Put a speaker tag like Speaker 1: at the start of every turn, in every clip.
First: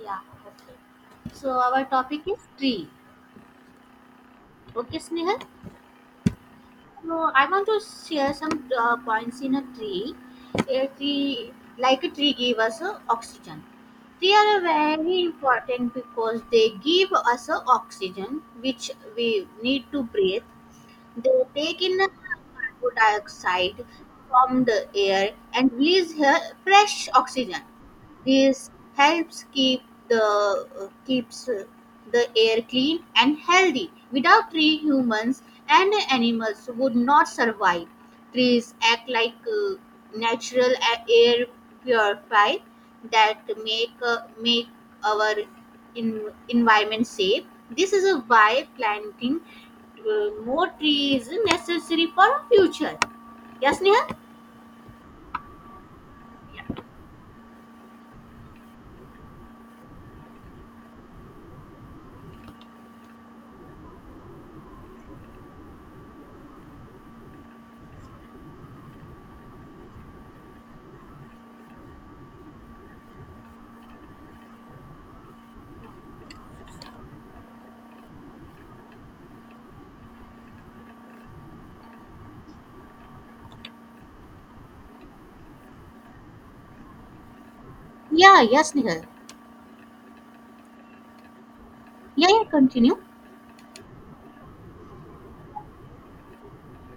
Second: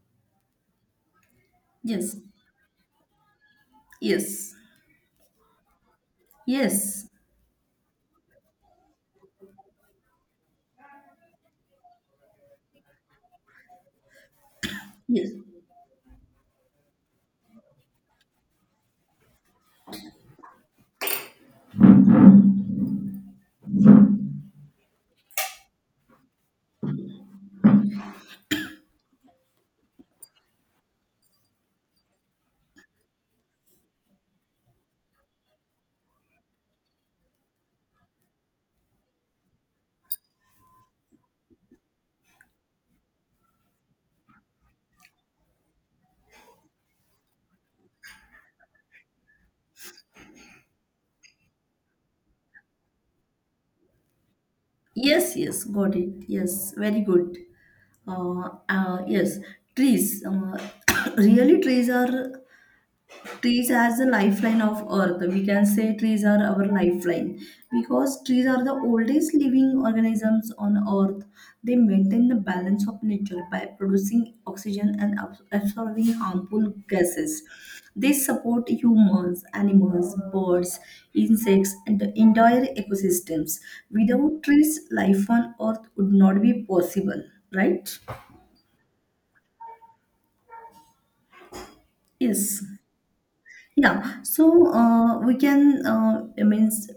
Speaker 1: Yeah, okay. So our
Speaker 2: Yes,
Speaker 1: topic is tree.
Speaker 2: yes,
Speaker 1: Okay, Snehal.
Speaker 2: yes,
Speaker 1: So I want to share some points in a tree. A tree, like a tree, give us oxygen. Tree are very
Speaker 2: yes,
Speaker 1: important because they give us oxygen, which we need to breathe. They take in carbon dioxide from the air and release fresh oxygen. This helps keep the uh, keeps uh, the air clean and healthy. Without trees, humans and animals would not survive. Trees act like natural air purifier that make our environment safe. This is why planting more trees is necessary for our future. Yes, Nihal?
Speaker 2: yes, got it. Yes, very good. Yes, trees. Really, trees as the lifeline of earth, we can say trees are our lifeline, because trees are the oldest living organisms on earth. They maintain the balance of nature by producing oxygen and absorbing harmful gases. They support humans, animals, birds, insects, and the entire ecosystems. Without trees, life on earth would not be possible, right?
Speaker 1: Yeah, yes, Nihal. Yeah, yeah,
Speaker 2: Yes.
Speaker 1: continue.
Speaker 2: Yeah, so we can, it means,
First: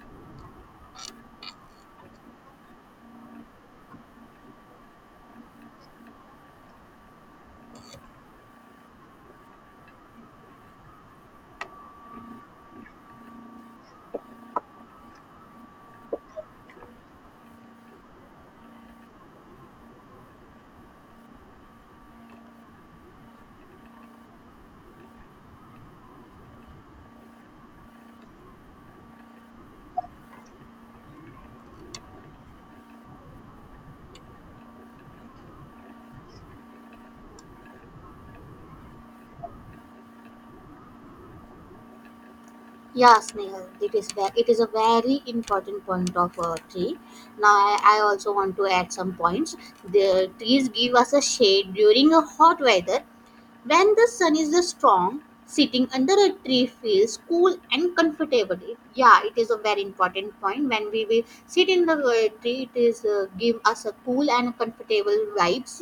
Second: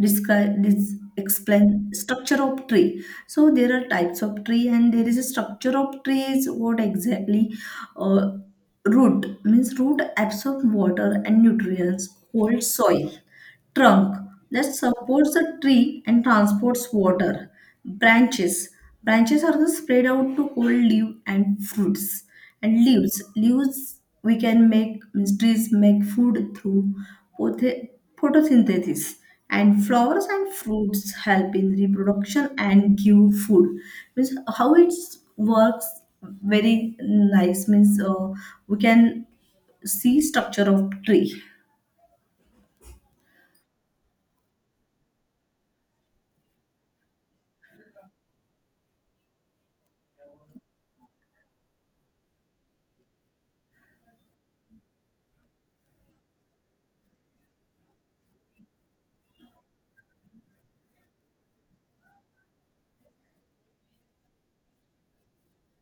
Speaker 2: describe this, explain structure of tree. So there are types of tree, and there is a structure of trees. What exactly? Uh, Root means root absorb water and nutrients, hold soil. Trunk that supports the tree and transports water. Branches, are the spread out to hold leaf and fruits. And leaves, we can make, means, trees make food through pothe- photosynthesis. And flowers and fruits help in reproduction and give food. Means how it works. Very nice, means we can see structure of tree.
Speaker 1: Yeah, Snehal, it is a very important point of a tree. Now, I also want to add some points. The trees give us a shade during a hot weather when the sun is strong, sitting under a tree feels cool and comfortable. Yeah, it is a very important point. When we will sit in the tree, it is give us a cool and comfortable vibes.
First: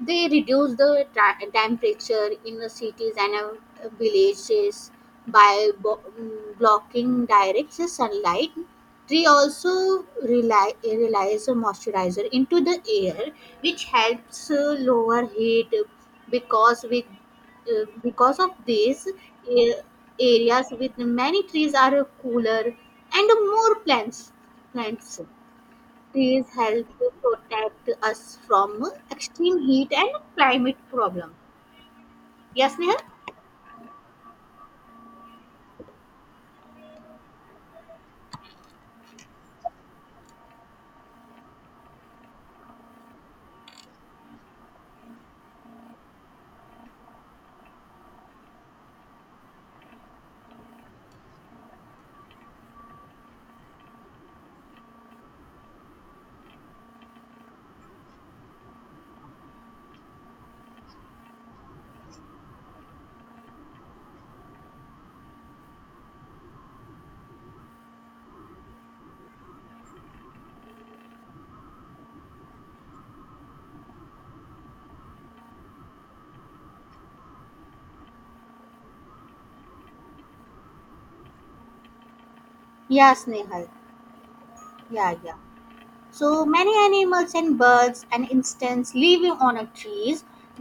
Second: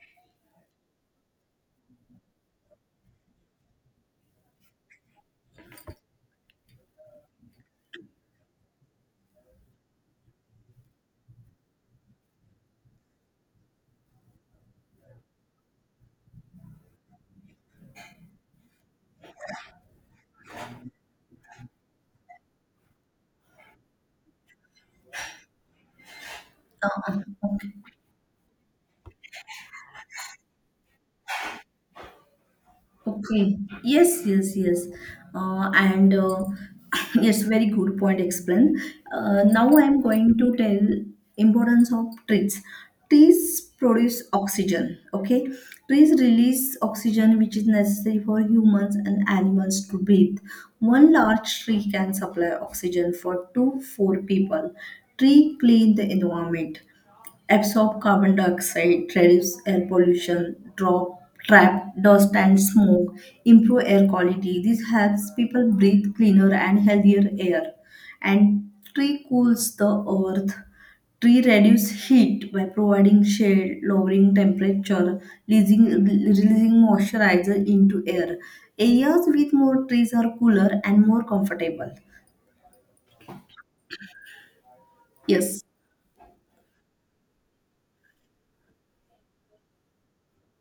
Speaker 1: They reduce the temperature in the cities and villages by blocking direct sunlight. Tree also relies a moisturizer into the air, which helps lower heat because with because of this areas with many trees are cooler and more plants plants trees help
Speaker 2: Uh,
Speaker 1: to
Speaker 2: okay.
Speaker 1: protect us from extreme heat and climate problem. Yes, Nehal.
Speaker 2: Okay. Yes, yes, yes. And yes, very good point explained. Now I am going to tell importance of trees. Trees produce oxygen. Okay, trees release oxygen which is necessary for humans and animals to breathe. One large tree can supply oxygen for two four people. Tree clean the environment, absorb carbon dioxide, reduce air pollution, drop, trap dust and smoke, improve air quality. This helps people breathe cleaner and healthier air. And tree cools the earth. Tree reduce heat by providing shade, lowering temperature, releasing moisturizer into air. Areas with more trees are cooler and more comfortable.
Speaker 1: Yes, Nehal. Yeah, yeah.
Speaker 2: Yes,
Speaker 1: So many animals and birds, and insects living on a trees,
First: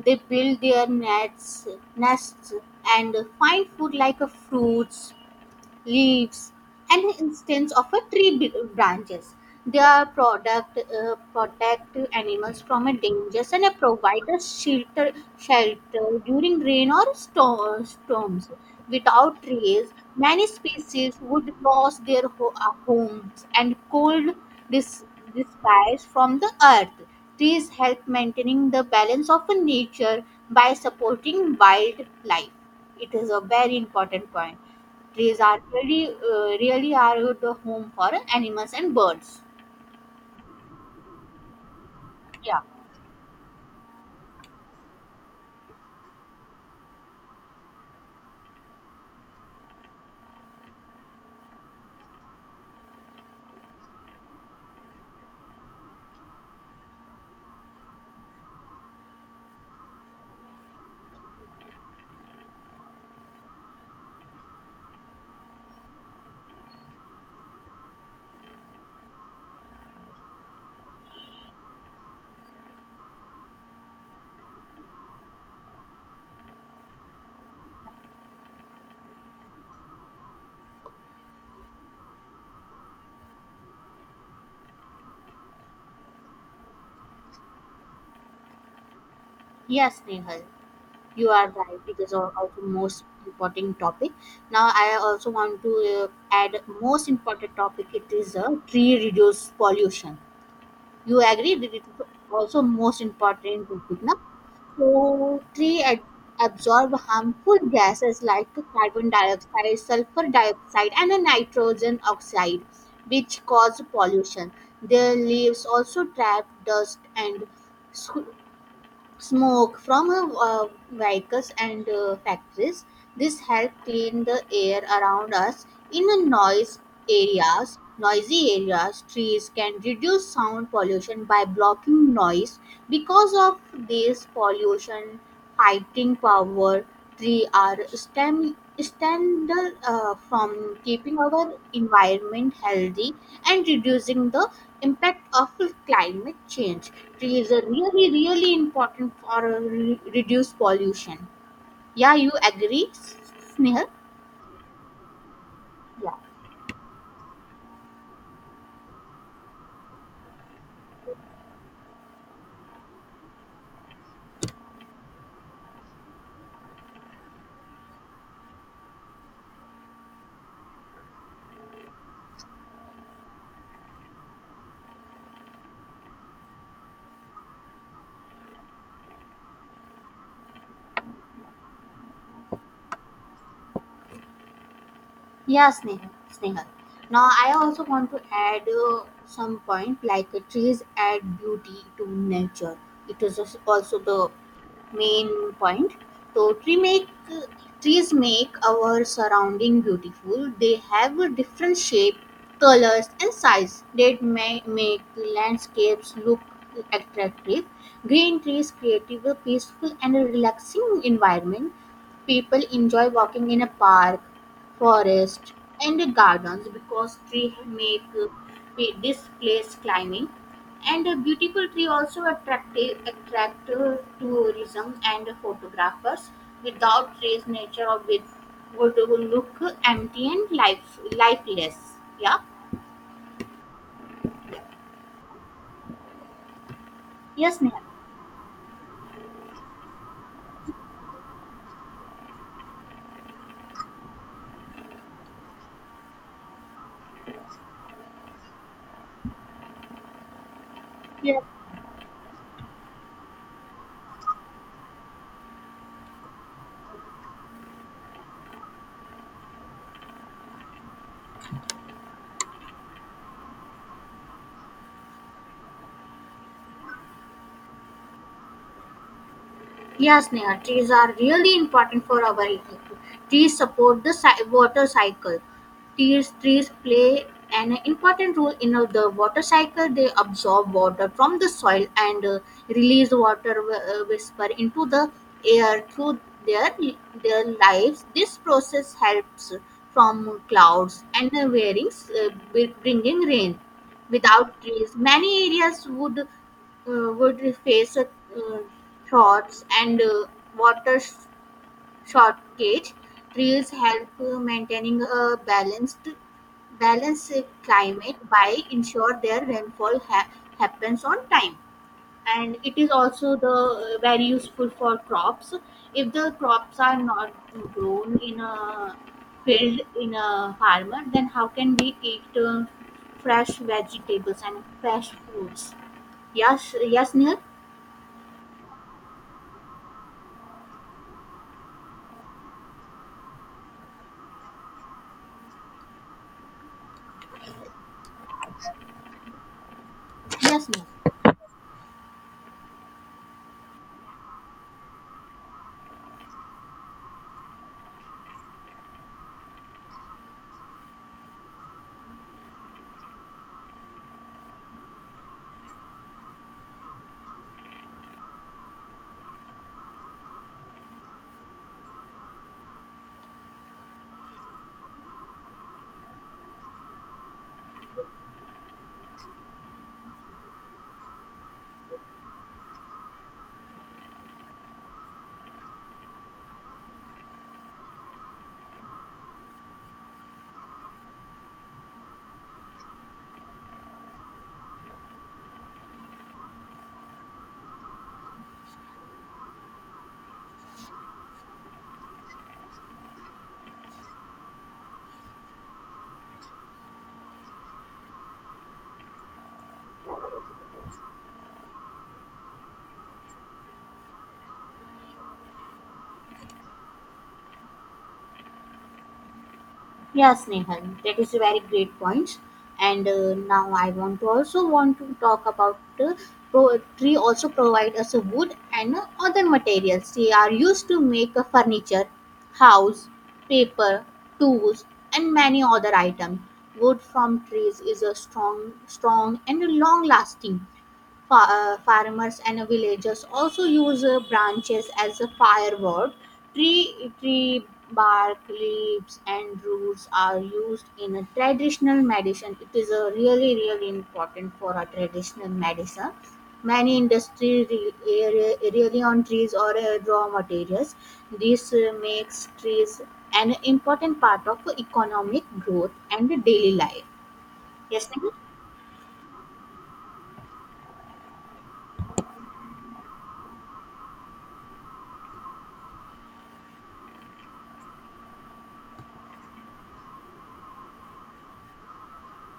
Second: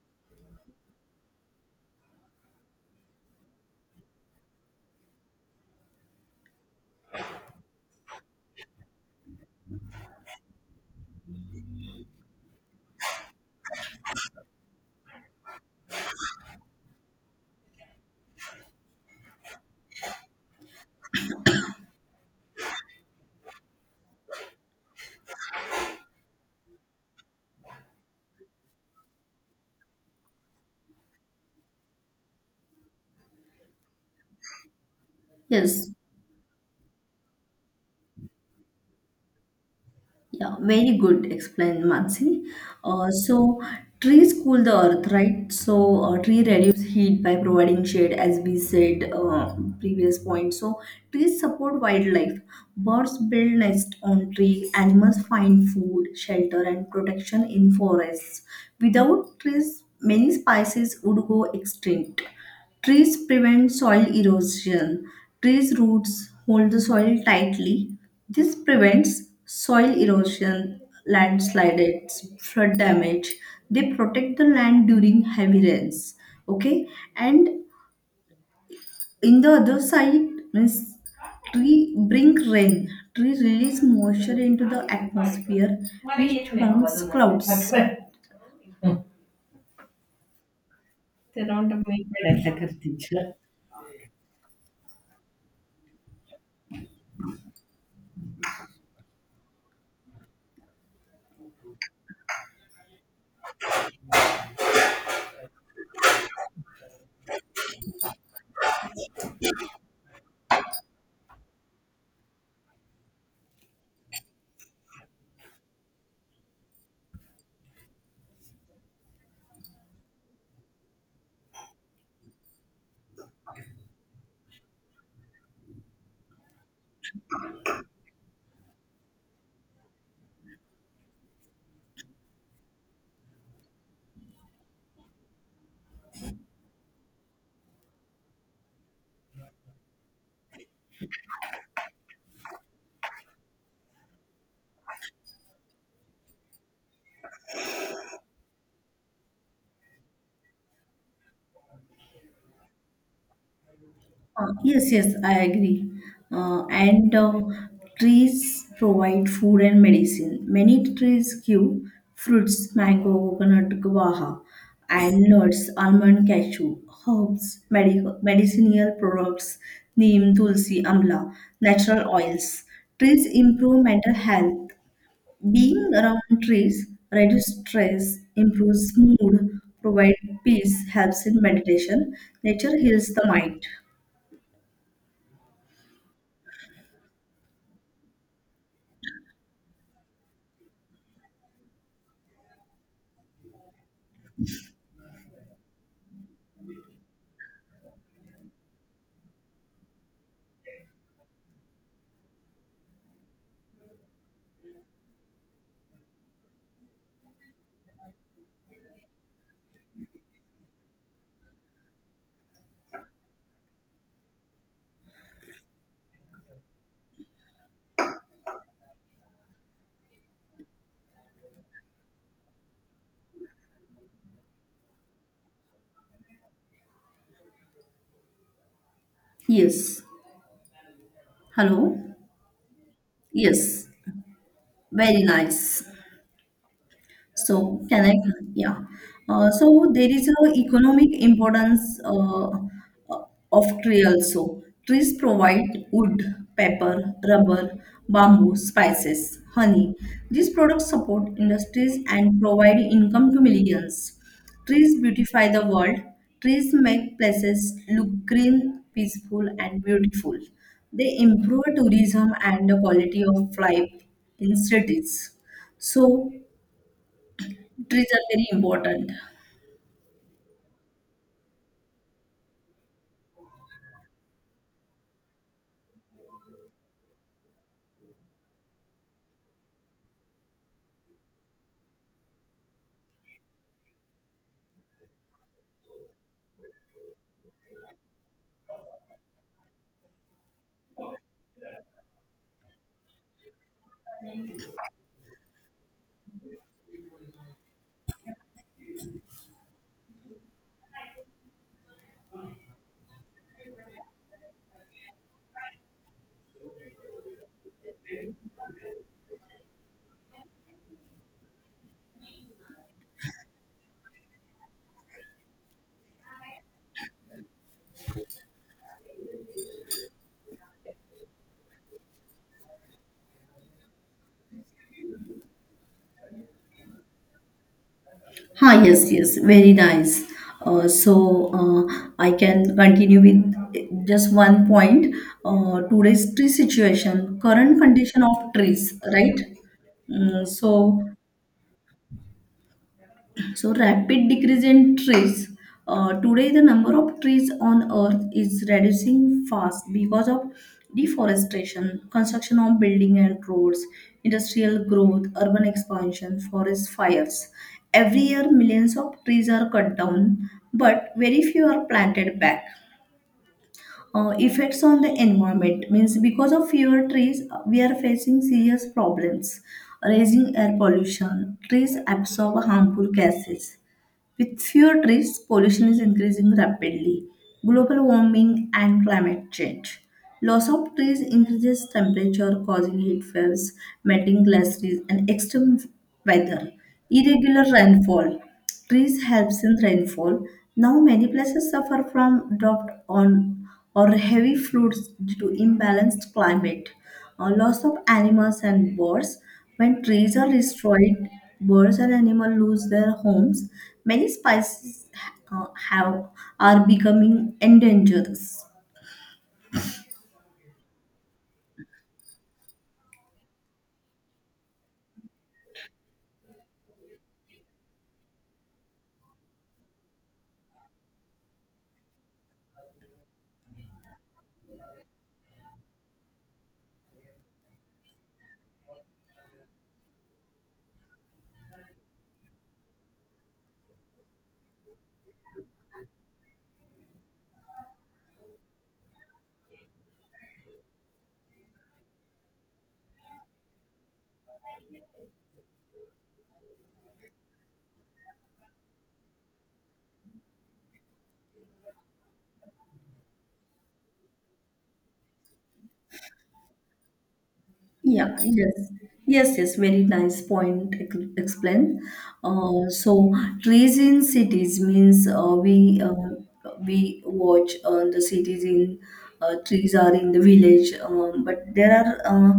Speaker 1: they build their nests and find food like a fruits, leaves, an instance of a tree branches. They are product protect animals from a danger and provide a shelter during rain or storms. Without trees, many species would lose their homes and cold dis- disguise from the earth. Trees help maintaining the balance of nature by supporting wildlife. It is a very important point. Trees are
Speaker 2: yes.
Speaker 1: really are good home for animals and birds.
Speaker 2: Yeah, very good explained, Mansi.
Speaker 1: Yeah.
Speaker 2: So trees cool the earth, right? So tree reduce heat by providing shade, as we said previous point. So trees support wildlife. Birds build nests on tree. Animals find food, shelter, and protection in forests. Without trees, many species would go extinct. Trees prevent soil erosion. Trees' roots hold the soil tightly. This prevents soil erosion, landslides, flood damage. They protect the land during heavy rains. Okay, and in the other side, means, tree bring rain. Trees release moisture into the atmosphere, which forms clouds.
Speaker 1: Yes, Nehal, you
Speaker 2: ते
Speaker 1: are
Speaker 2: round
Speaker 1: right.
Speaker 2: Up me
Speaker 1: It is
Speaker 2: पण ऐसा
Speaker 1: also
Speaker 2: करते.
Speaker 1: most important topic. Now I also want to add most important topic. It is a tree reduce pollution. You agree that it is also most important topic, na? So, trees absorb harmful gases like carbon dioxide, sulfur dioxide, and nitrogen oxide, which cause pollution. Their leaves also trap dust and squ- smoke from vehicles and factories. This helps clean the air around us. In a noise areas, Noisy areas, trees can reduce sound pollution by blocking noise. Because of this pollution fighting power, trees are essential from keeping our environment healthy and reducing the impact of climate change. Trees are really, really important for reduce pollution. Yeah, you agree, Snehal?
Speaker 2: Yes, yes, I agree.
Speaker 1: Yeah,
Speaker 2: And Trees provide food and medicine. Many trees give fruits, mango, coconut, guava, and nuts, almond, cashew, herbs, medical, medicinal products, neem, tulsi, amla, natural oils. Trees improve mental health. Being around trees reduces stress, improves mood, provides peace, helps in meditation. Nature heals the mind.
Speaker 1: yeah, Snehal. Snehal. Now, I also want to add some point like trees add beauty to nature. It is also the main point. So trees make our surrounding beautiful. They have a different shape, colors and size that may make landscapes look attractive. Green trees create a peaceful and relaxing environment. People enjoy walking in a park, forest and gardens because trees make this place climbing and a beautiful tree also attract tourism and photographers. Without trees, nature of it would look
Speaker 2: Yes.
Speaker 1: empty and lifeless.
Speaker 2: Hello.
Speaker 1: Yeah.
Speaker 2: Yes. Very nice.
Speaker 1: Yes, Neha.
Speaker 2: So can I? Yeah. So there is a economic importance, uh, of tree also. Trees provide wood, paper, rubber, bamboo, spices, honey. These products support
Speaker 1: Yeah.
Speaker 2: industries and provide income to millions. Trees beautify the world. Trees make places look green, peaceful, and beautiful. They improve tourism and the quality of life in cities. So, trees are very important.
Speaker 1: Yes, Neha, trees are really important for our ecosystem. Trees support the water cycle. Trees play an important role in the water cycle. They absorb water from the soil and release whisper into the air through their their lives. This process helps from clouds and wearings, bringing rain. Without trees, many areas would face a thoughts and water shortage. Trees help maintaining a balanced climate by ensure their rainfall happens on time. And it is also the very useful for crops. If the crops are not grown in a field in a farmer, then how can we eat fresh vegetables and fresh fruits? Yes, yes, Neil.
Speaker 2: Ha, yes, yes, very nice. I can continue with eh, just one point. Today's tree situation, current condition of trees, right? Mm,
Speaker 1: Yes,
Speaker 2: so
Speaker 1: Neha.
Speaker 2: so, rapid decrease in trees. Today, the number of trees on Earth is reducing fast because of deforestation, construction of building and roads, industrial growth, urban expansion, forest fires. Every year, millions of trees are cut down, but very few are planted back. Effects on the environment, means, because of fewer trees, we are facing serious problems. Raising air pollution, trees absorb harmful gases, with fewer trees, pollution is increasing rapidly. Global warming and climate change. Loss of trees increases temperature, causing heat waves, melting glaciers, and extreme weather. Irregular rainfall. Trees helps in rainfall. Now many places suffer from drought on or heavy floods due to imbalanced climate. Loss of animals and birds. When trees are destroyed, birds and animals lose their homes. Many species have are becoming endangered.
Speaker 1: Yes, Nehan. That is a very great point. And now I want to talk about tree also provide us a wood and other materials. They are used to make a furniture, house, paper, tools, and many other items. Wood from trees is a strong and long lasting. Farmers and villagers also use branches as a firewood. Tree bark, leaves, and roots are used in a traditional medicine. It is a really, really important for a traditional medicine. Many industries rely on trees or raw materials. This makes trees an important part of economic growth and daily life. Yes, Neha?
Speaker 2: Yeah, yes. Yes, yes, very nice point explained. So trees in cities, means, we watch the cities in, trees are in the village, but there are,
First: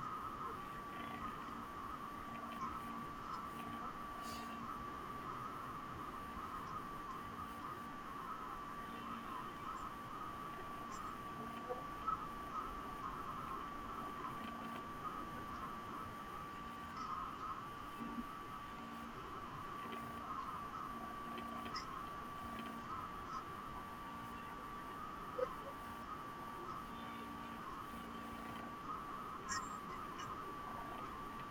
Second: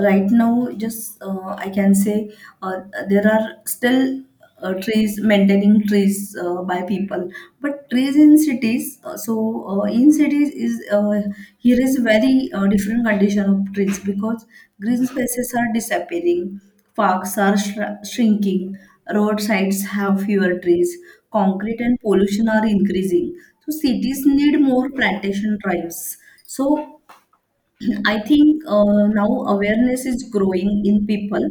Speaker 2: right now just, I can say, uh, there are still trees, maintaining trees by people, but trees in cities, in cities is, here is very different condition of trees, because green spaces are disappearing, parks are shrinking, roadsides have fewer trees, concrete and pollution are increasing, so cities need more plantation drives. So I think now awareness is growing in people.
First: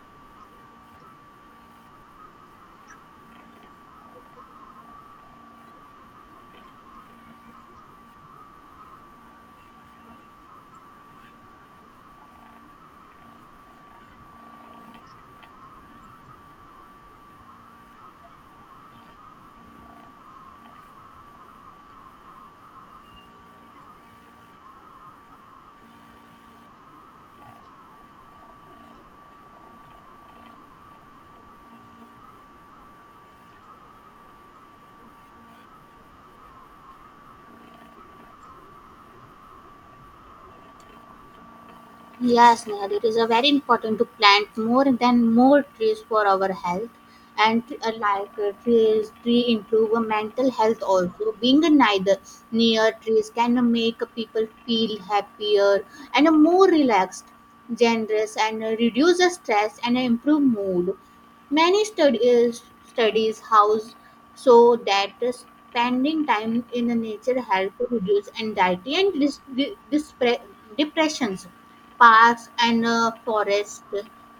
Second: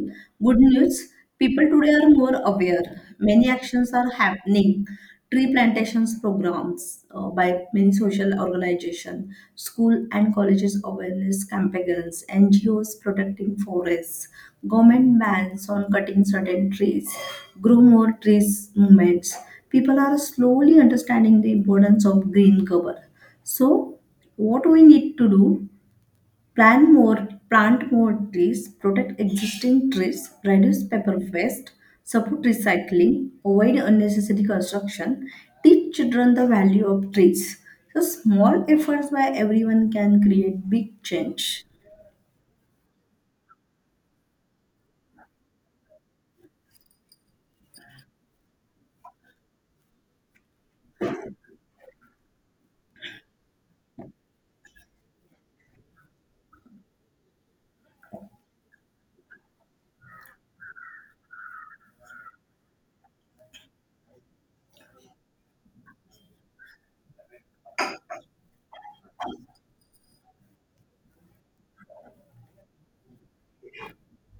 Speaker 2: Good news, people today are more aware. Many actions are happening. Tree plantations programs by many social organizations, school and colleges awareness campaigns, NGOs protecting forests, government bans on cutting certain trees, grow more trees movements. People are slowly understanding the importance of green cover. So, what we need to do: plant more trees, protect existing trees, reduce paper waste, support recycling, avoid unnecessary construction, teach children the value of trees. So small efforts by everyone can create big change.
Speaker 1: Yes, Nehal, it is a very important to plant more than more trees for our health and like tree improve our mental health also being neither near trees can make people feel happier and more relaxed generous and reduce the stress and improve mood. Many studies house so that spending time in the nature help to reduce anxiety and dis- depressions. Parks and forests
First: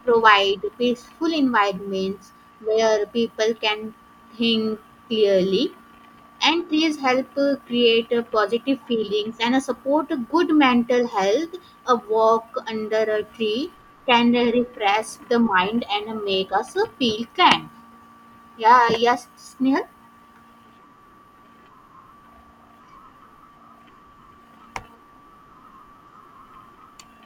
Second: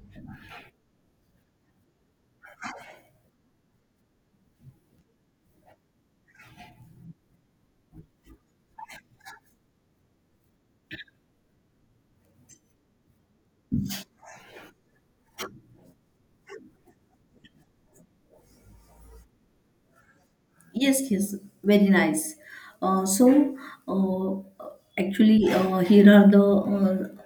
Speaker 1: provide peaceful environments where people can think clearly, and trees help create positive feelings and support good mental health. A walk under a tree can refresh the mind and make us feel calm. Yeah, yes, Snehal.
Speaker 2: Yes, yes, very nice. Uh, so, uh, actually, here are the,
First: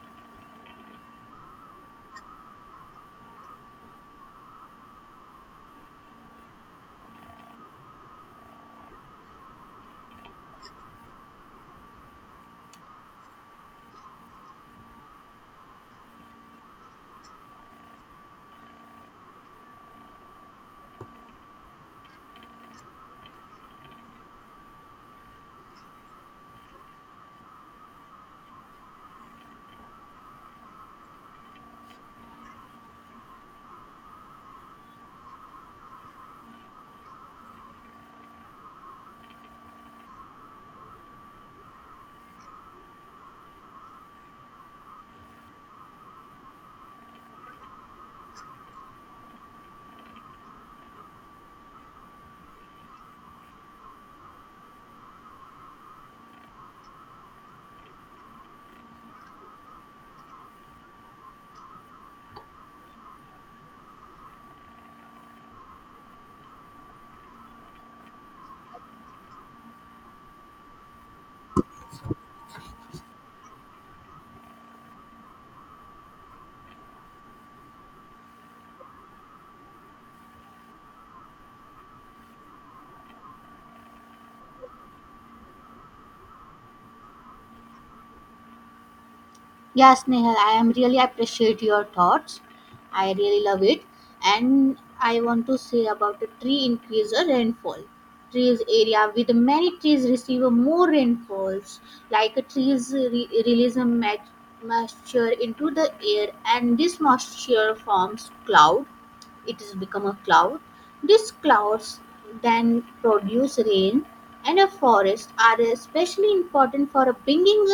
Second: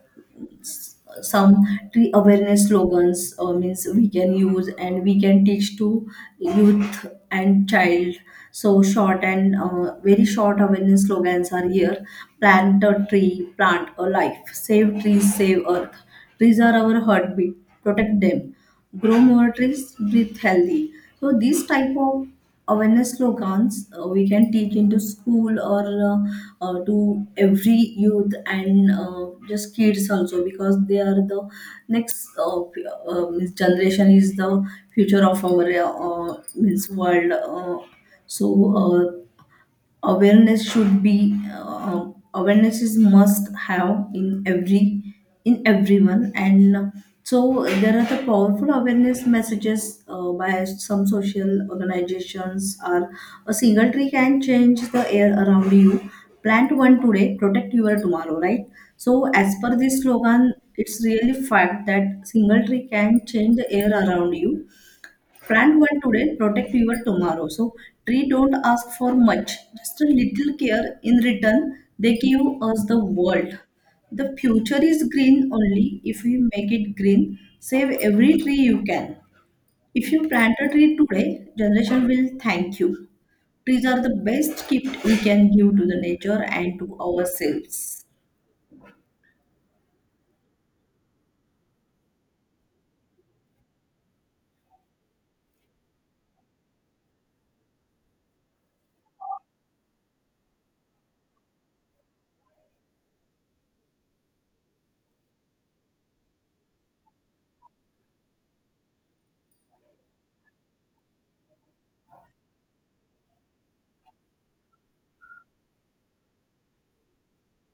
Speaker 2: s- some tree awareness slogans. Means we can use and we can teach to youth and child. So short and very short awareness slogans are here. Plant a tree, plant a life. Save trees, save earth. Trees are our heartbeat. Protect them, grow more trees, breathe healthy. So these type of awareness slogans we can take into school, or to every youth and just kids also, because they are the next, means, generation is the future of our, means, world. So uh, awareness should be, awareness is must have in every in everyone. And so there are the powerful awareness messages by some social organizations are: a single tree can change the air around you, plant one today, protect your tomorrow, right? So as per this slogan, it's really fact that single tree can change the air around you. Brand one today, protect your tomorrow. So tree don't ask for much, just a little care in return. They give us the world. The future is green only if we make it green. Save every tree you can. If you plant a tree today, generation will thank you. Trees are the best gift we can give to the nature and to ourselves.
Speaker 1: Yes, Nehal, I am really appreciate your thoughts. I really love it. And I want to say about the tree increase or rainfall. Trees area with many trees receive more rainfalls, like release a moisture into the air, and this moisture forms cloud it has become a cloud. These clouds then produce rain, and a forest are especially important for bringing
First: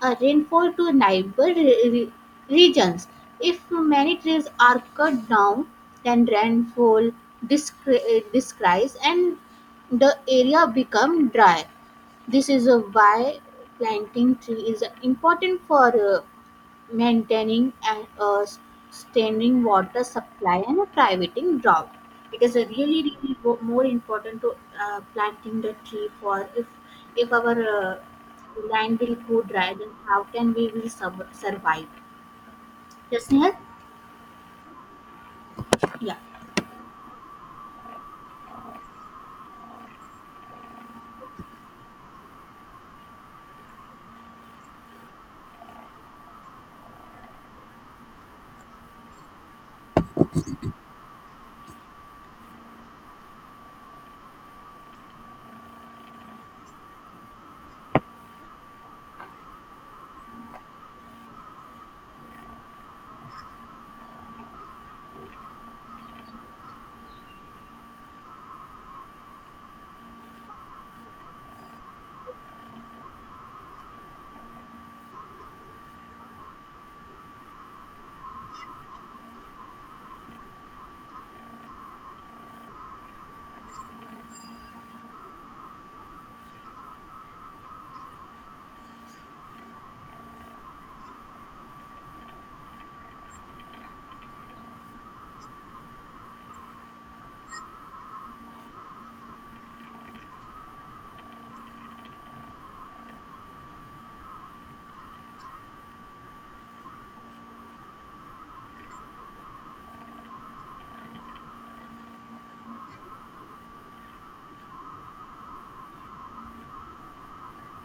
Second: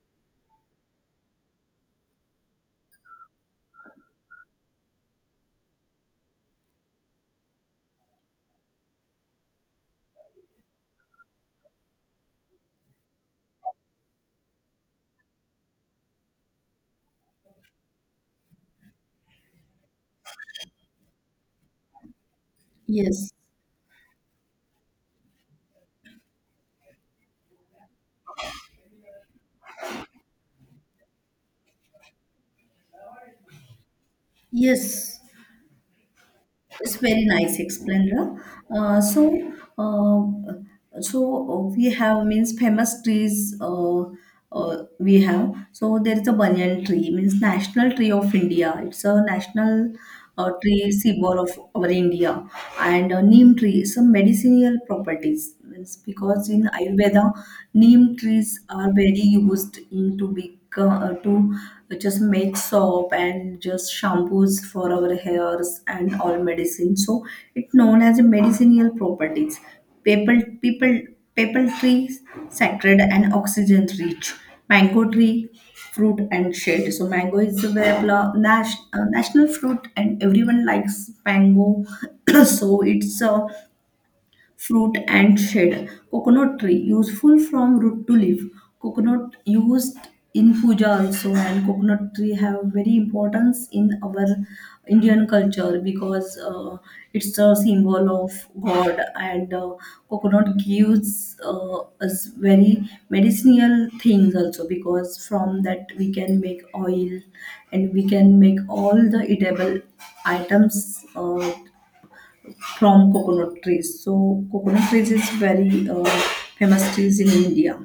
Speaker 1: a rainfall to neighbor regions. If many trees are cut down, then rainfall decreases and the area become dry. This is why planting tree is important for maintaining a standing water supply and a privating drought. It is a really,
Speaker 2: Yes.
Speaker 1: really more important to planting the tree for if our land will go dry, then how can we will survive? Yes, Nihal?
Speaker 2: Yes.
Speaker 1: Yeah.
Speaker 2: It's very nice explainer. Uh, so, uh, we have, means, famous trees. We have, so there is a banyan tree, means national tree of India. It's a national tree symbol of our India, and neem tree, some medicinal properties. Means, because in Ayurveda, neem trees are very used in to be to we just make soap and just shampoos for our hairs and all medicine. So it's known as a medicinal properties. People, people, people tree, sacred and oxygen rich. Mango tree, fruit and shade. So mango is a very national fruit, and everyone likes mango. So it's a fruit and shade. Coconut tree, useful from root to leaf. Coconut used in puja also, and coconut tree have very importance in our Indian culture, because it's a symbol of God, and coconut gives us very medicinal things also, because from that we can make oil and we can make all the edible items. From coconut trees. So coconut trees is very famous trees in India.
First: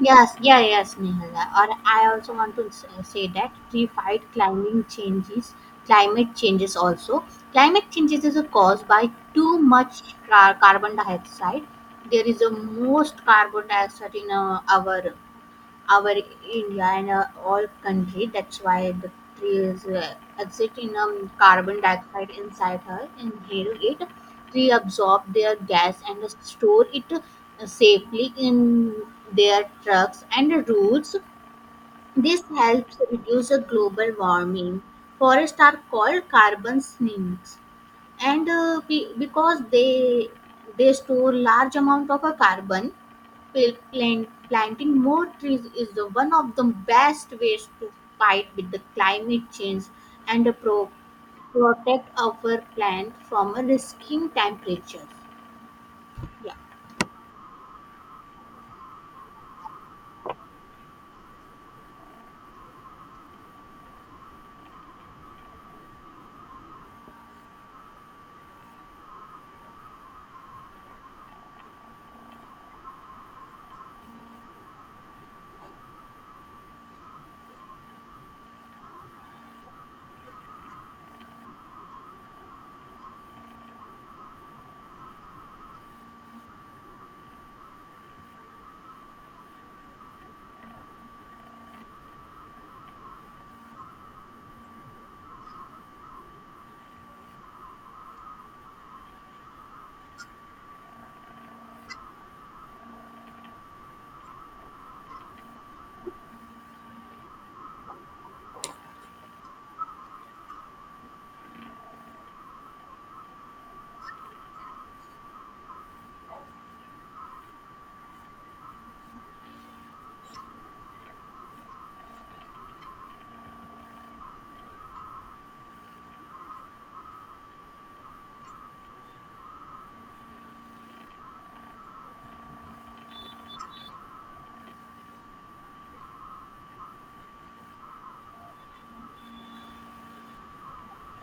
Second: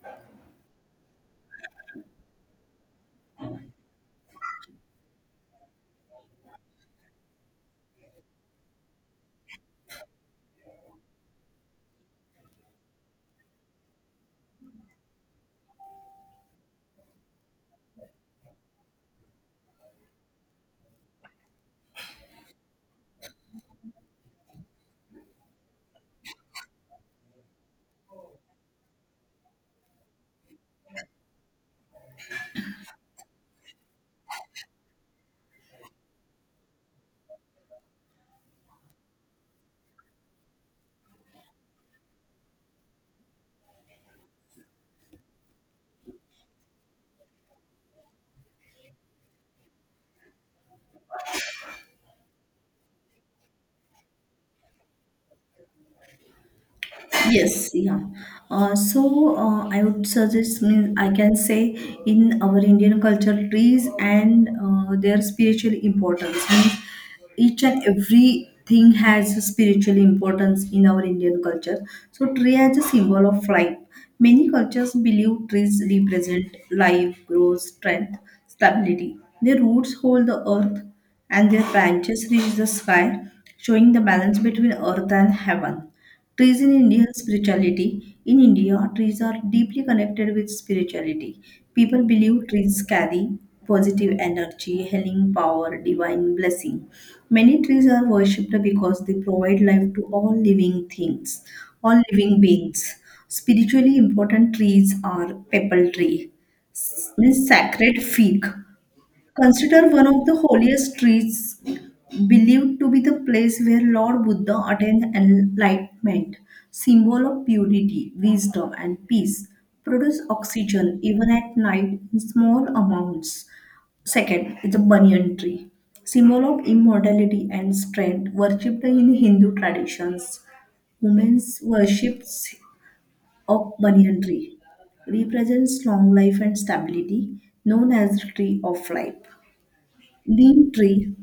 Speaker 1: Yes, yeah, yes, Nihal. Or I also want to say that we fight climate changes. Climate changes also. Climate changes is caused by too much carbon dioxide. There is a most carbon dioxide in our India and all country. That's why the tree is exiting carbon dioxide inside her, inhale it, tree absorb their gas and store it safely in their trucks and roots. This helps reduce the global warming. Forests are called carbon sinks, and because they store large amount of a carbon. Planting more trees is the one of the best ways to fight with the climate change and to protect our planet from risking temperatures. Yeah.
Speaker 2: Yes, yeah. I would suggest, mean, I can say, in our Indian culture, trees and their spiritual importance. Means, each and everything has a spiritual importance in our Indian culture. So tree as a symbol of life. Many cultures believe trees represent life, growth, strength, stability. Their roots hold the earth and their branches reach the sky, showing the balance between earth and heaven. Trees in Indian spirituality. In India, trees are deeply connected with spirituality. People believe trees carry positive energy, healing power, divine blessing. Many trees are worshipped because they provide life to all living things, all living beings. Spiritually important trees are pepper tree, means sacred fig. Consider one of the holiest streets, believed to be the place where Lord Buddha attained enlightenment, symbol of purity, wisdom, and peace, produce oxygen even at night in small amounts. Second is the banyan tree, symbol of immortality and strength, worshipped in Hindu traditions. Women's worships of banyan tree represents long life and stability, known as the tree of life. Neem tree,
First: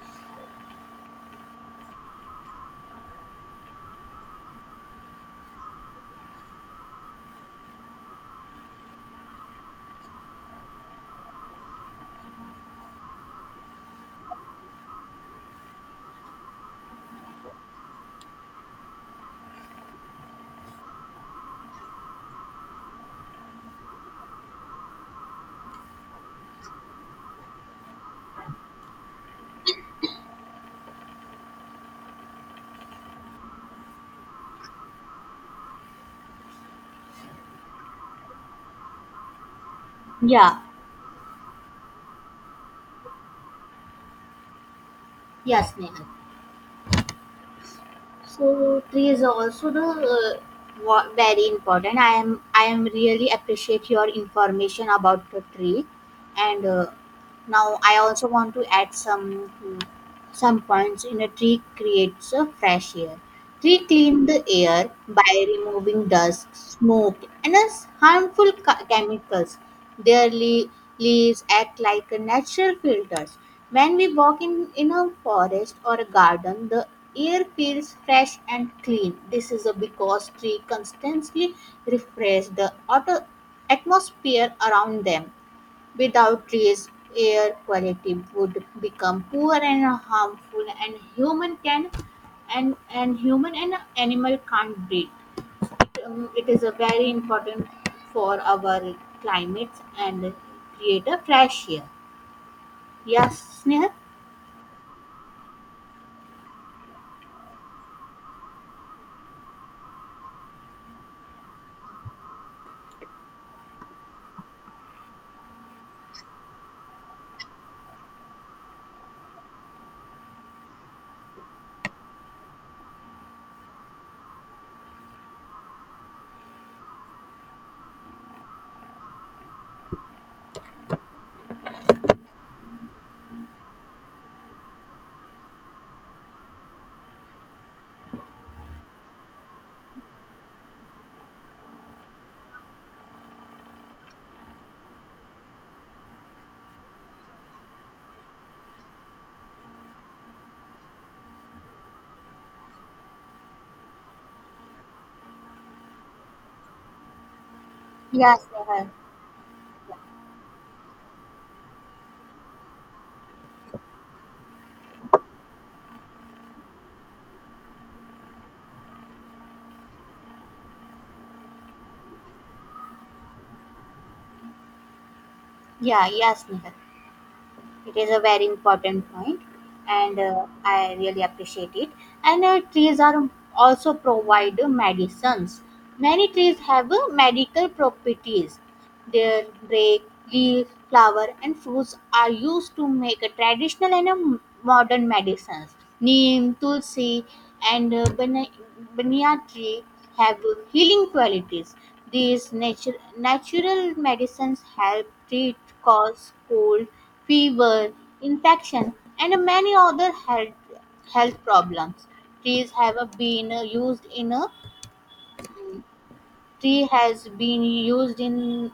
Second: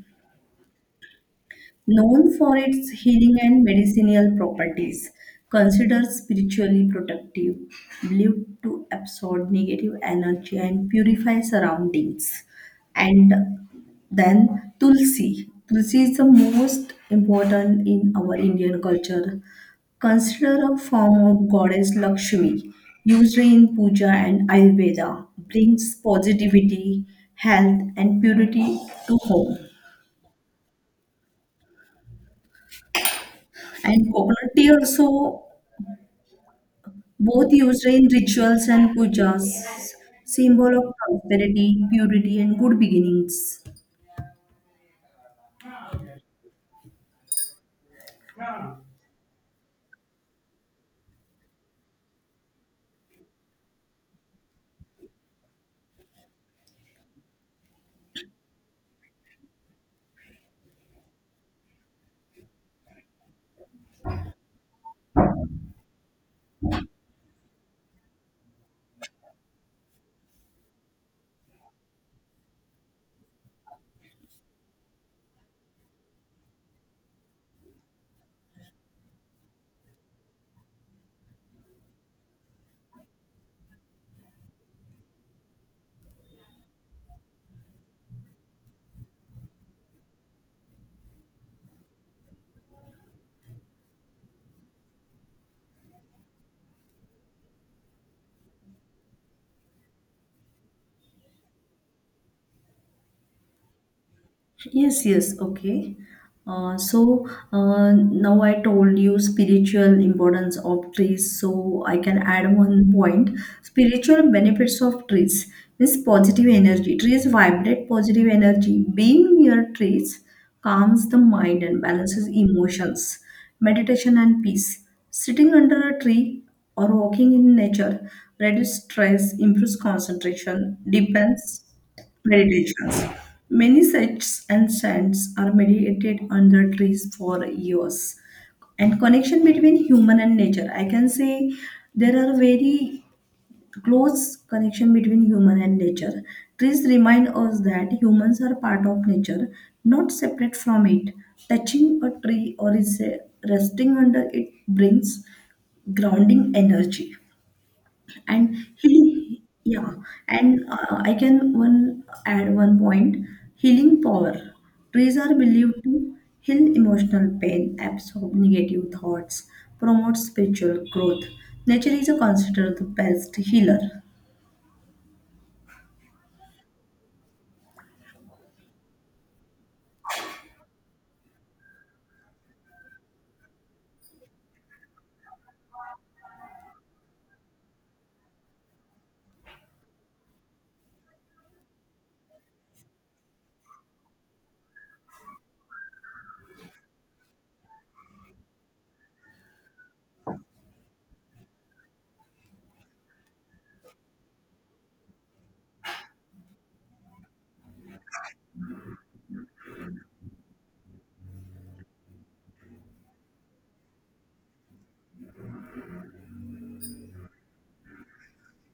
Speaker 2: known for its healing and medicinal properties, considered spiritually protective, believed to absorb negative energy and purify surroundings. And then tulsi. Tulsi is the most important in our Indian culture. Considered a form of goddess Lakshmi, used in puja and Ayurveda, brings positivity, health, and purity to home. And coconut tea also both used in rituals and pujas,
Speaker 1: Yeah,
Speaker 2: symbol of prosperity, purity, and good beginnings.
Speaker 1: yes, Nehal. So trees are also the very important. I am really appreciate your information about the tree, and now I also want to add some mm, some points in a tree creates a fresh air. Tree clean the air by removing dust, smoke, and as harmful chemicals. Their leaves act like a natural filters. When we in a forest or a garden, the air feels fresh and clean. This is a because tree constantly refresh the atmosphere around them. Without trees, air quality would become poor and harmful, and human and animal can't breathe. It is a very important for our climates and create a fresh air. Yes, Sneha.
Speaker 2: Yes, yes, okay. Uh, so now I told you spiritual importance of trees. So I can add one point: spiritual benefits of trees. This positive energy. Trees vibrate positive energy. Being near trees calms the mind and balances emotions. Meditation and peace. Sitting under a tree or walking in nature reduces stress, improves concentration, deepens meditations. Many sects and saints are meditated under trees for years. And connection between human and nature. I can say there are very close connection between human and nature. Trees remind us that humans are part of nature, not separate from it. Touching a tree or is resting under it brings grounding energy and
Speaker 1: Yes, Nehal.
Speaker 2: healing, yeah. And I can one add one point: healing power. Trees are believed to heal emotional pain, absorb negative thoughts, promote spiritual growth. Nature is considered the best healer.
Speaker 1: Yeah, yes, Sneha. It is a very important point, and I really appreciate it. And trees are also provide medicines. Many trees have medical properties. Their bark, leaf, flower, and fruits are used to make a traditional and a modern medicines. Neem, tulsi, and banyan tree have healing qualities. These natural medicines help treat coughs, cold, fever, infection, and many other health problems. Trees have a been uh, used in a Tree has been used in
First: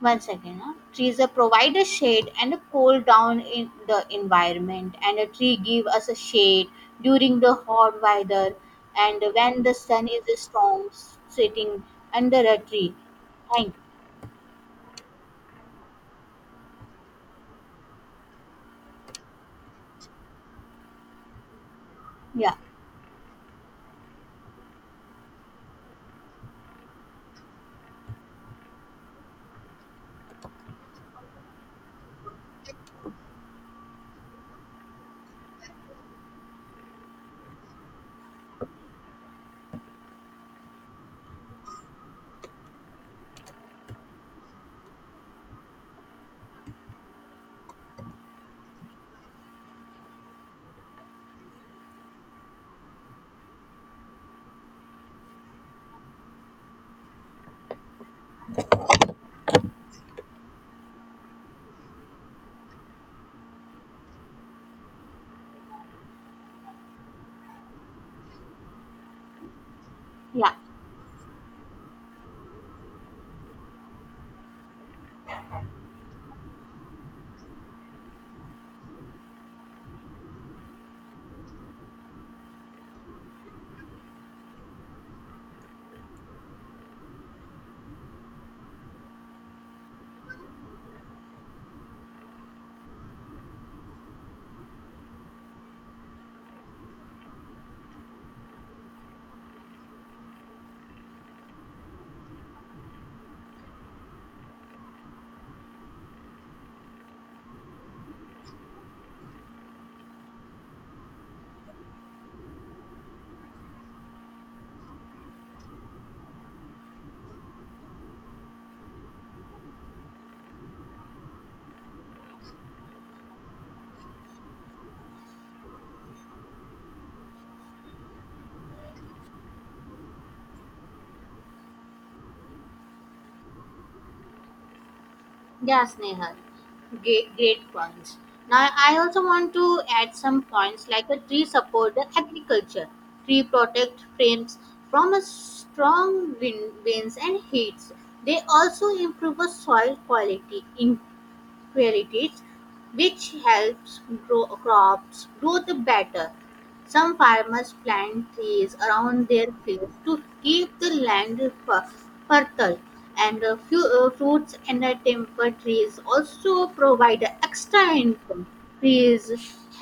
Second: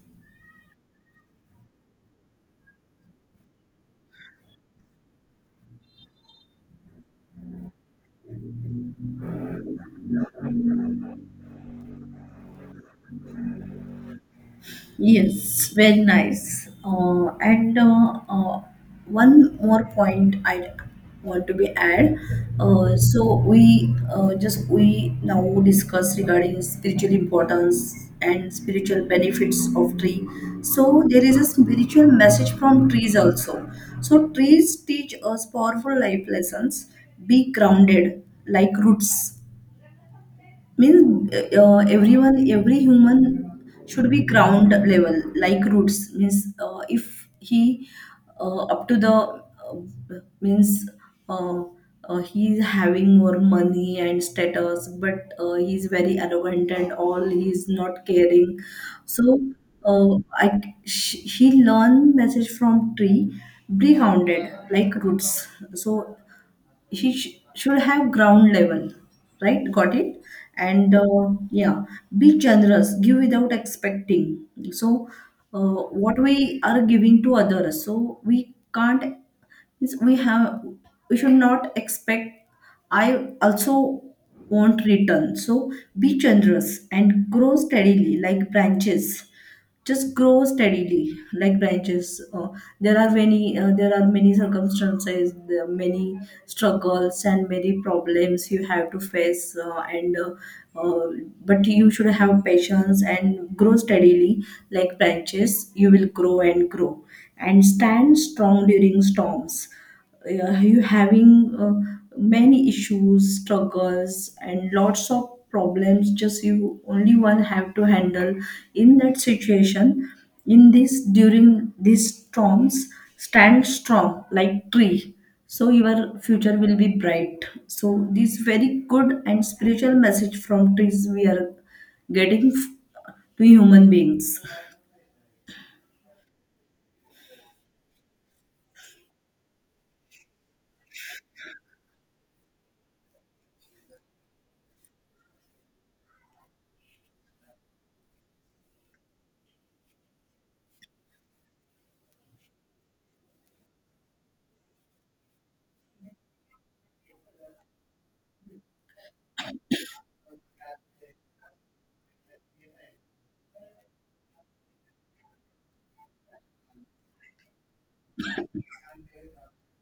Speaker 1: one second. Huh? Trees provide a shade and a cool down in the environment, and a tree give us a shade during the hot weather and when the sun is strong, sitting under a tree. Thank
Speaker 2: Yes, very nice. And one more point I want to be add.
Speaker 1: yeah
Speaker 2: So we just we now discuss regarding spiritual importance and spiritual benefits of tree. So there is a spiritual message from trees also. So trees teach us powerful life lessons. Be grounded like roots means everyone every human should be ground level like roots means if he up to the means uh, he's having more money and status but he's very arrogant and all, he's not caring. So I, sh he learn message from tree: be grounded like roots. So he should have ground level. Right, got it.
Speaker 1: yeah.
Speaker 2: And yeah, be generous, give without expecting. So uh, what we are giving to others, so we can't means we have, we should not expect I also want return. So be generous and grow steadily like branches. Just grow steadily like branches. uh, there are many circumstances, there are many struggles and many problems you have to face. And uh, but you should have patience and grow steadily like branches. You will grow and grow and stand strong during storms. You having many issues, struggles, and lots of problems just you only one have to handle. In that situation, in this during these storms, stand strong like tree. So your future will be bright. So this very good and spiritual message from trees we are getting to human beings.
Speaker 1: Yes, Nehal. Great, great points. Now, I also want to add some points like a tree support the agriculture, tree protect frames from a strong wind, winds and heats. They also improve a soil quality in qualities, which helps grow the better. Some farmers plant trees around their fields to keep the land fertile, and a few fruits and temper trees also provide extra income. Trees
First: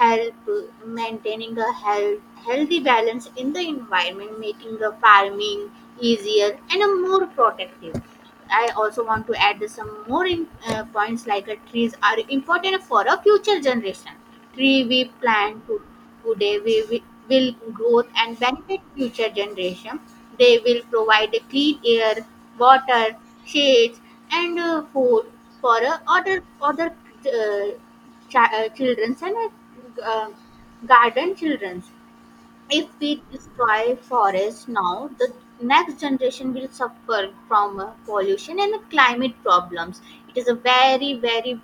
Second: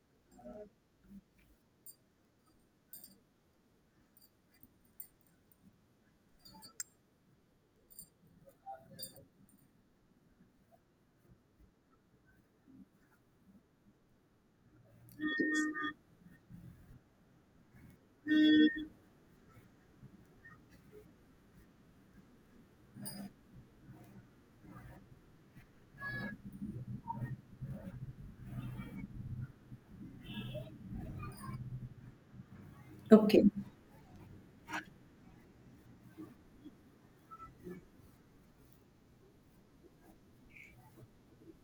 Speaker 1: help maintaining a healthy balance in the environment, making the farming easier and more protective. I also want to add some more points like trees are important for a future generation. Tree we plant to Today we will growth and benefit future generation. They will provide clean air, water, shades, and food for other uh, children and uh, garden children. If we
Speaker 2: Okay.
Speaker 1: destroy forests now, the next generation will suffer from pollution and climate problems. It is a very, very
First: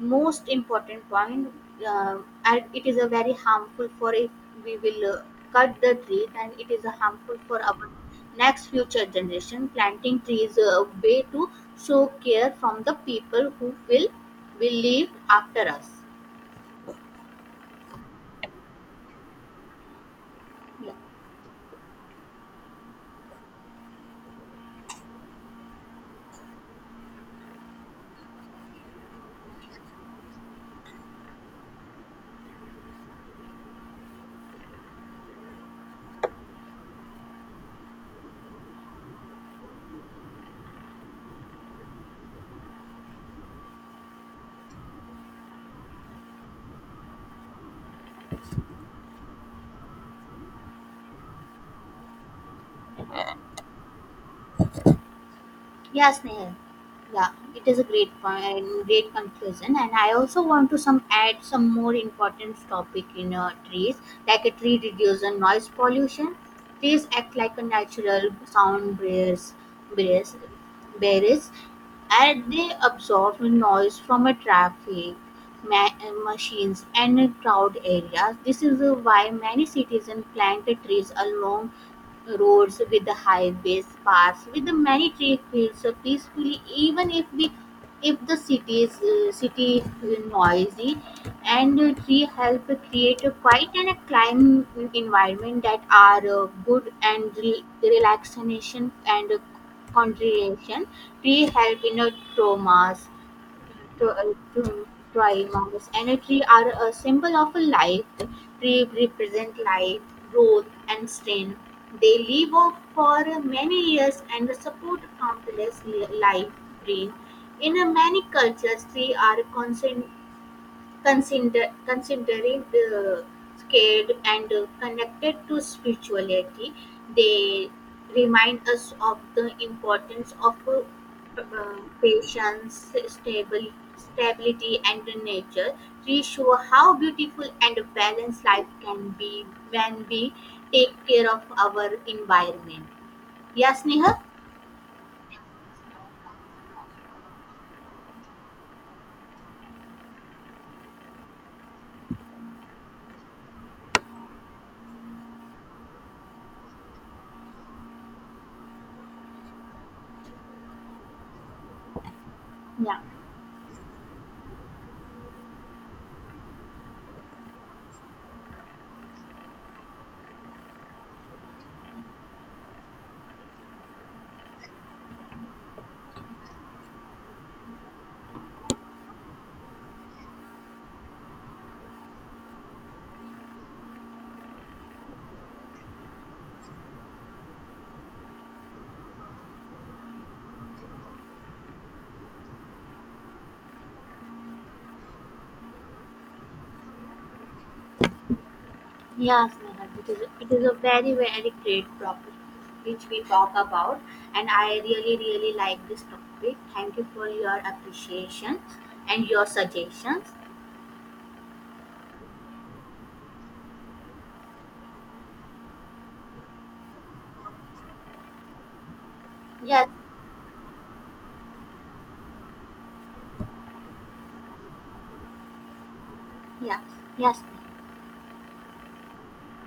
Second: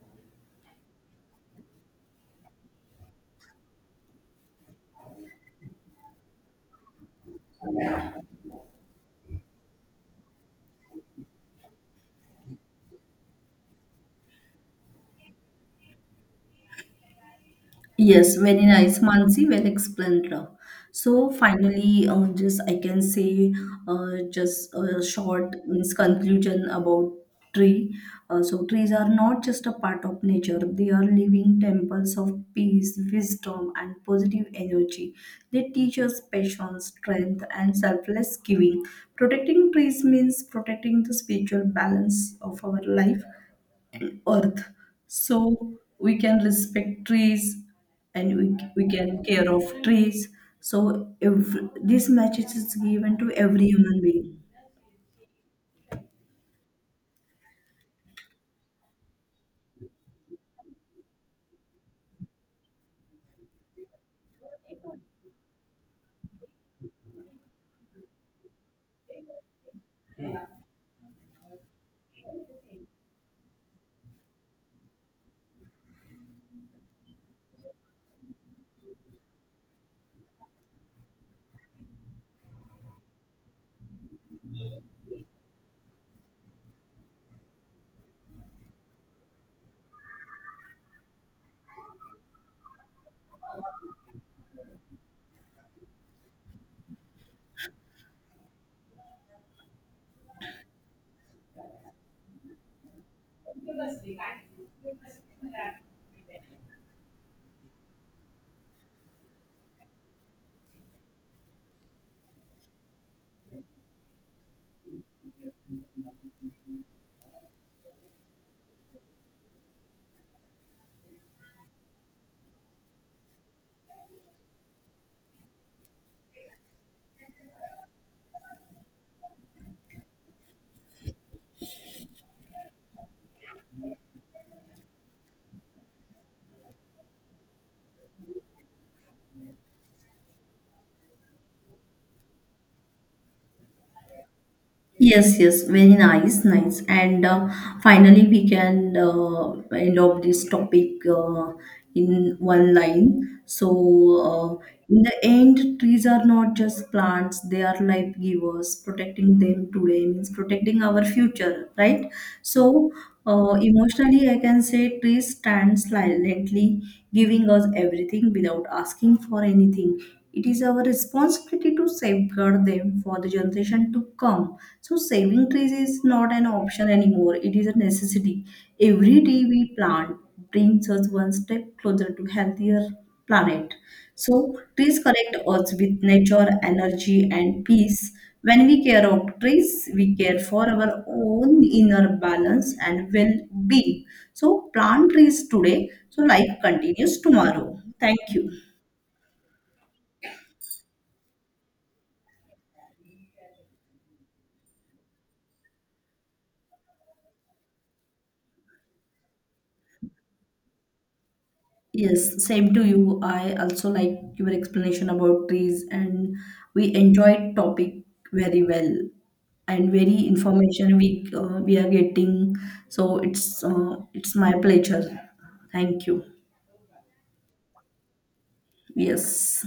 Speaker 1: most important point, uh, and it is a very harmful for if we will cut the tree and it is a harmful for our next future generation. Planting trees a way to show care from the people who will live after us.
Speaker 2: Yes, very nice, Mansi. Well explained. Love.
Speaker 1: Yeah.
Speaker 2: So finally, just I can say just a short means conclusion about tree. So trees are not just a part of nature; they are living temples of peace, wisdom, and positive energy. They teach us patience, strength, and selfless giving. Protecting trees means protecting the spiritual balance of our life, earth. So we can respect trees, and we can care of trees. So if this message is given to every human being.
Speaker 1: Yeah, Snehal. Yeah, it is a great point, great conclusion, and I also want to some add some more important topic in trees, like a tree reduces noise pollution. Trees act like a natural barriers, barriers, and they absorb noise from a traffic, machines, and crowd areas. This is why many citizens plant trees along roads with the highways paths with the many tree fields so peacefully. Even if the city is noisy and tree help create a quiet and a calm environment that are good and relaxation and concentration. Tree help in a traumas to uh, to try mangoes. Triangles energy are a symbol of a life. The tree represent life, growth, and strength. They live off for many years and support countless life green. In a many cultures, trees are constant Consider, considering the scared and connected to spirituality, they remind us of the importance of patience, stability, and the nature. To show how beautiful and balanced life can be when we take care of our environment. Yes, Neha?
Speaker 2: Yes, yes, very nice, nice. And finally, we can end up this topic in one line. So, in the end, trees are not just plants, they are life givers. Protecting them today means protecting our future, right? So,
Speaker 1: Yeah.
Speaker 2: emotionally, I can say trees stand silently, giving us everything without asking for anything. It is our responsibility to safeguard them for the generation to come. So saving trees is not an option anymore, it is a necessity. Every day we plant brings us one step closer to healthier planet. So trees connect us with nature, energy and peace. When we care of trees, we care for our own inner balance and well-being. So plant trees today so life continues tomorrow. Thank you.
Speaker 1: Yes, Mehrab, it is a very, very great topic which we talk about, and I really, really like this topic. Thank you for your appreciations and your suggestions.
Speaker 2: Yes, same to you. I also like your explanation about trees, and we enjoyed topic very well
Speaker 1: Yes,
Speaker 2: and very information we are getting. So it's my pleasure. Thank you.
Speaker 1: yes, yes.
Speaker 2: Yes.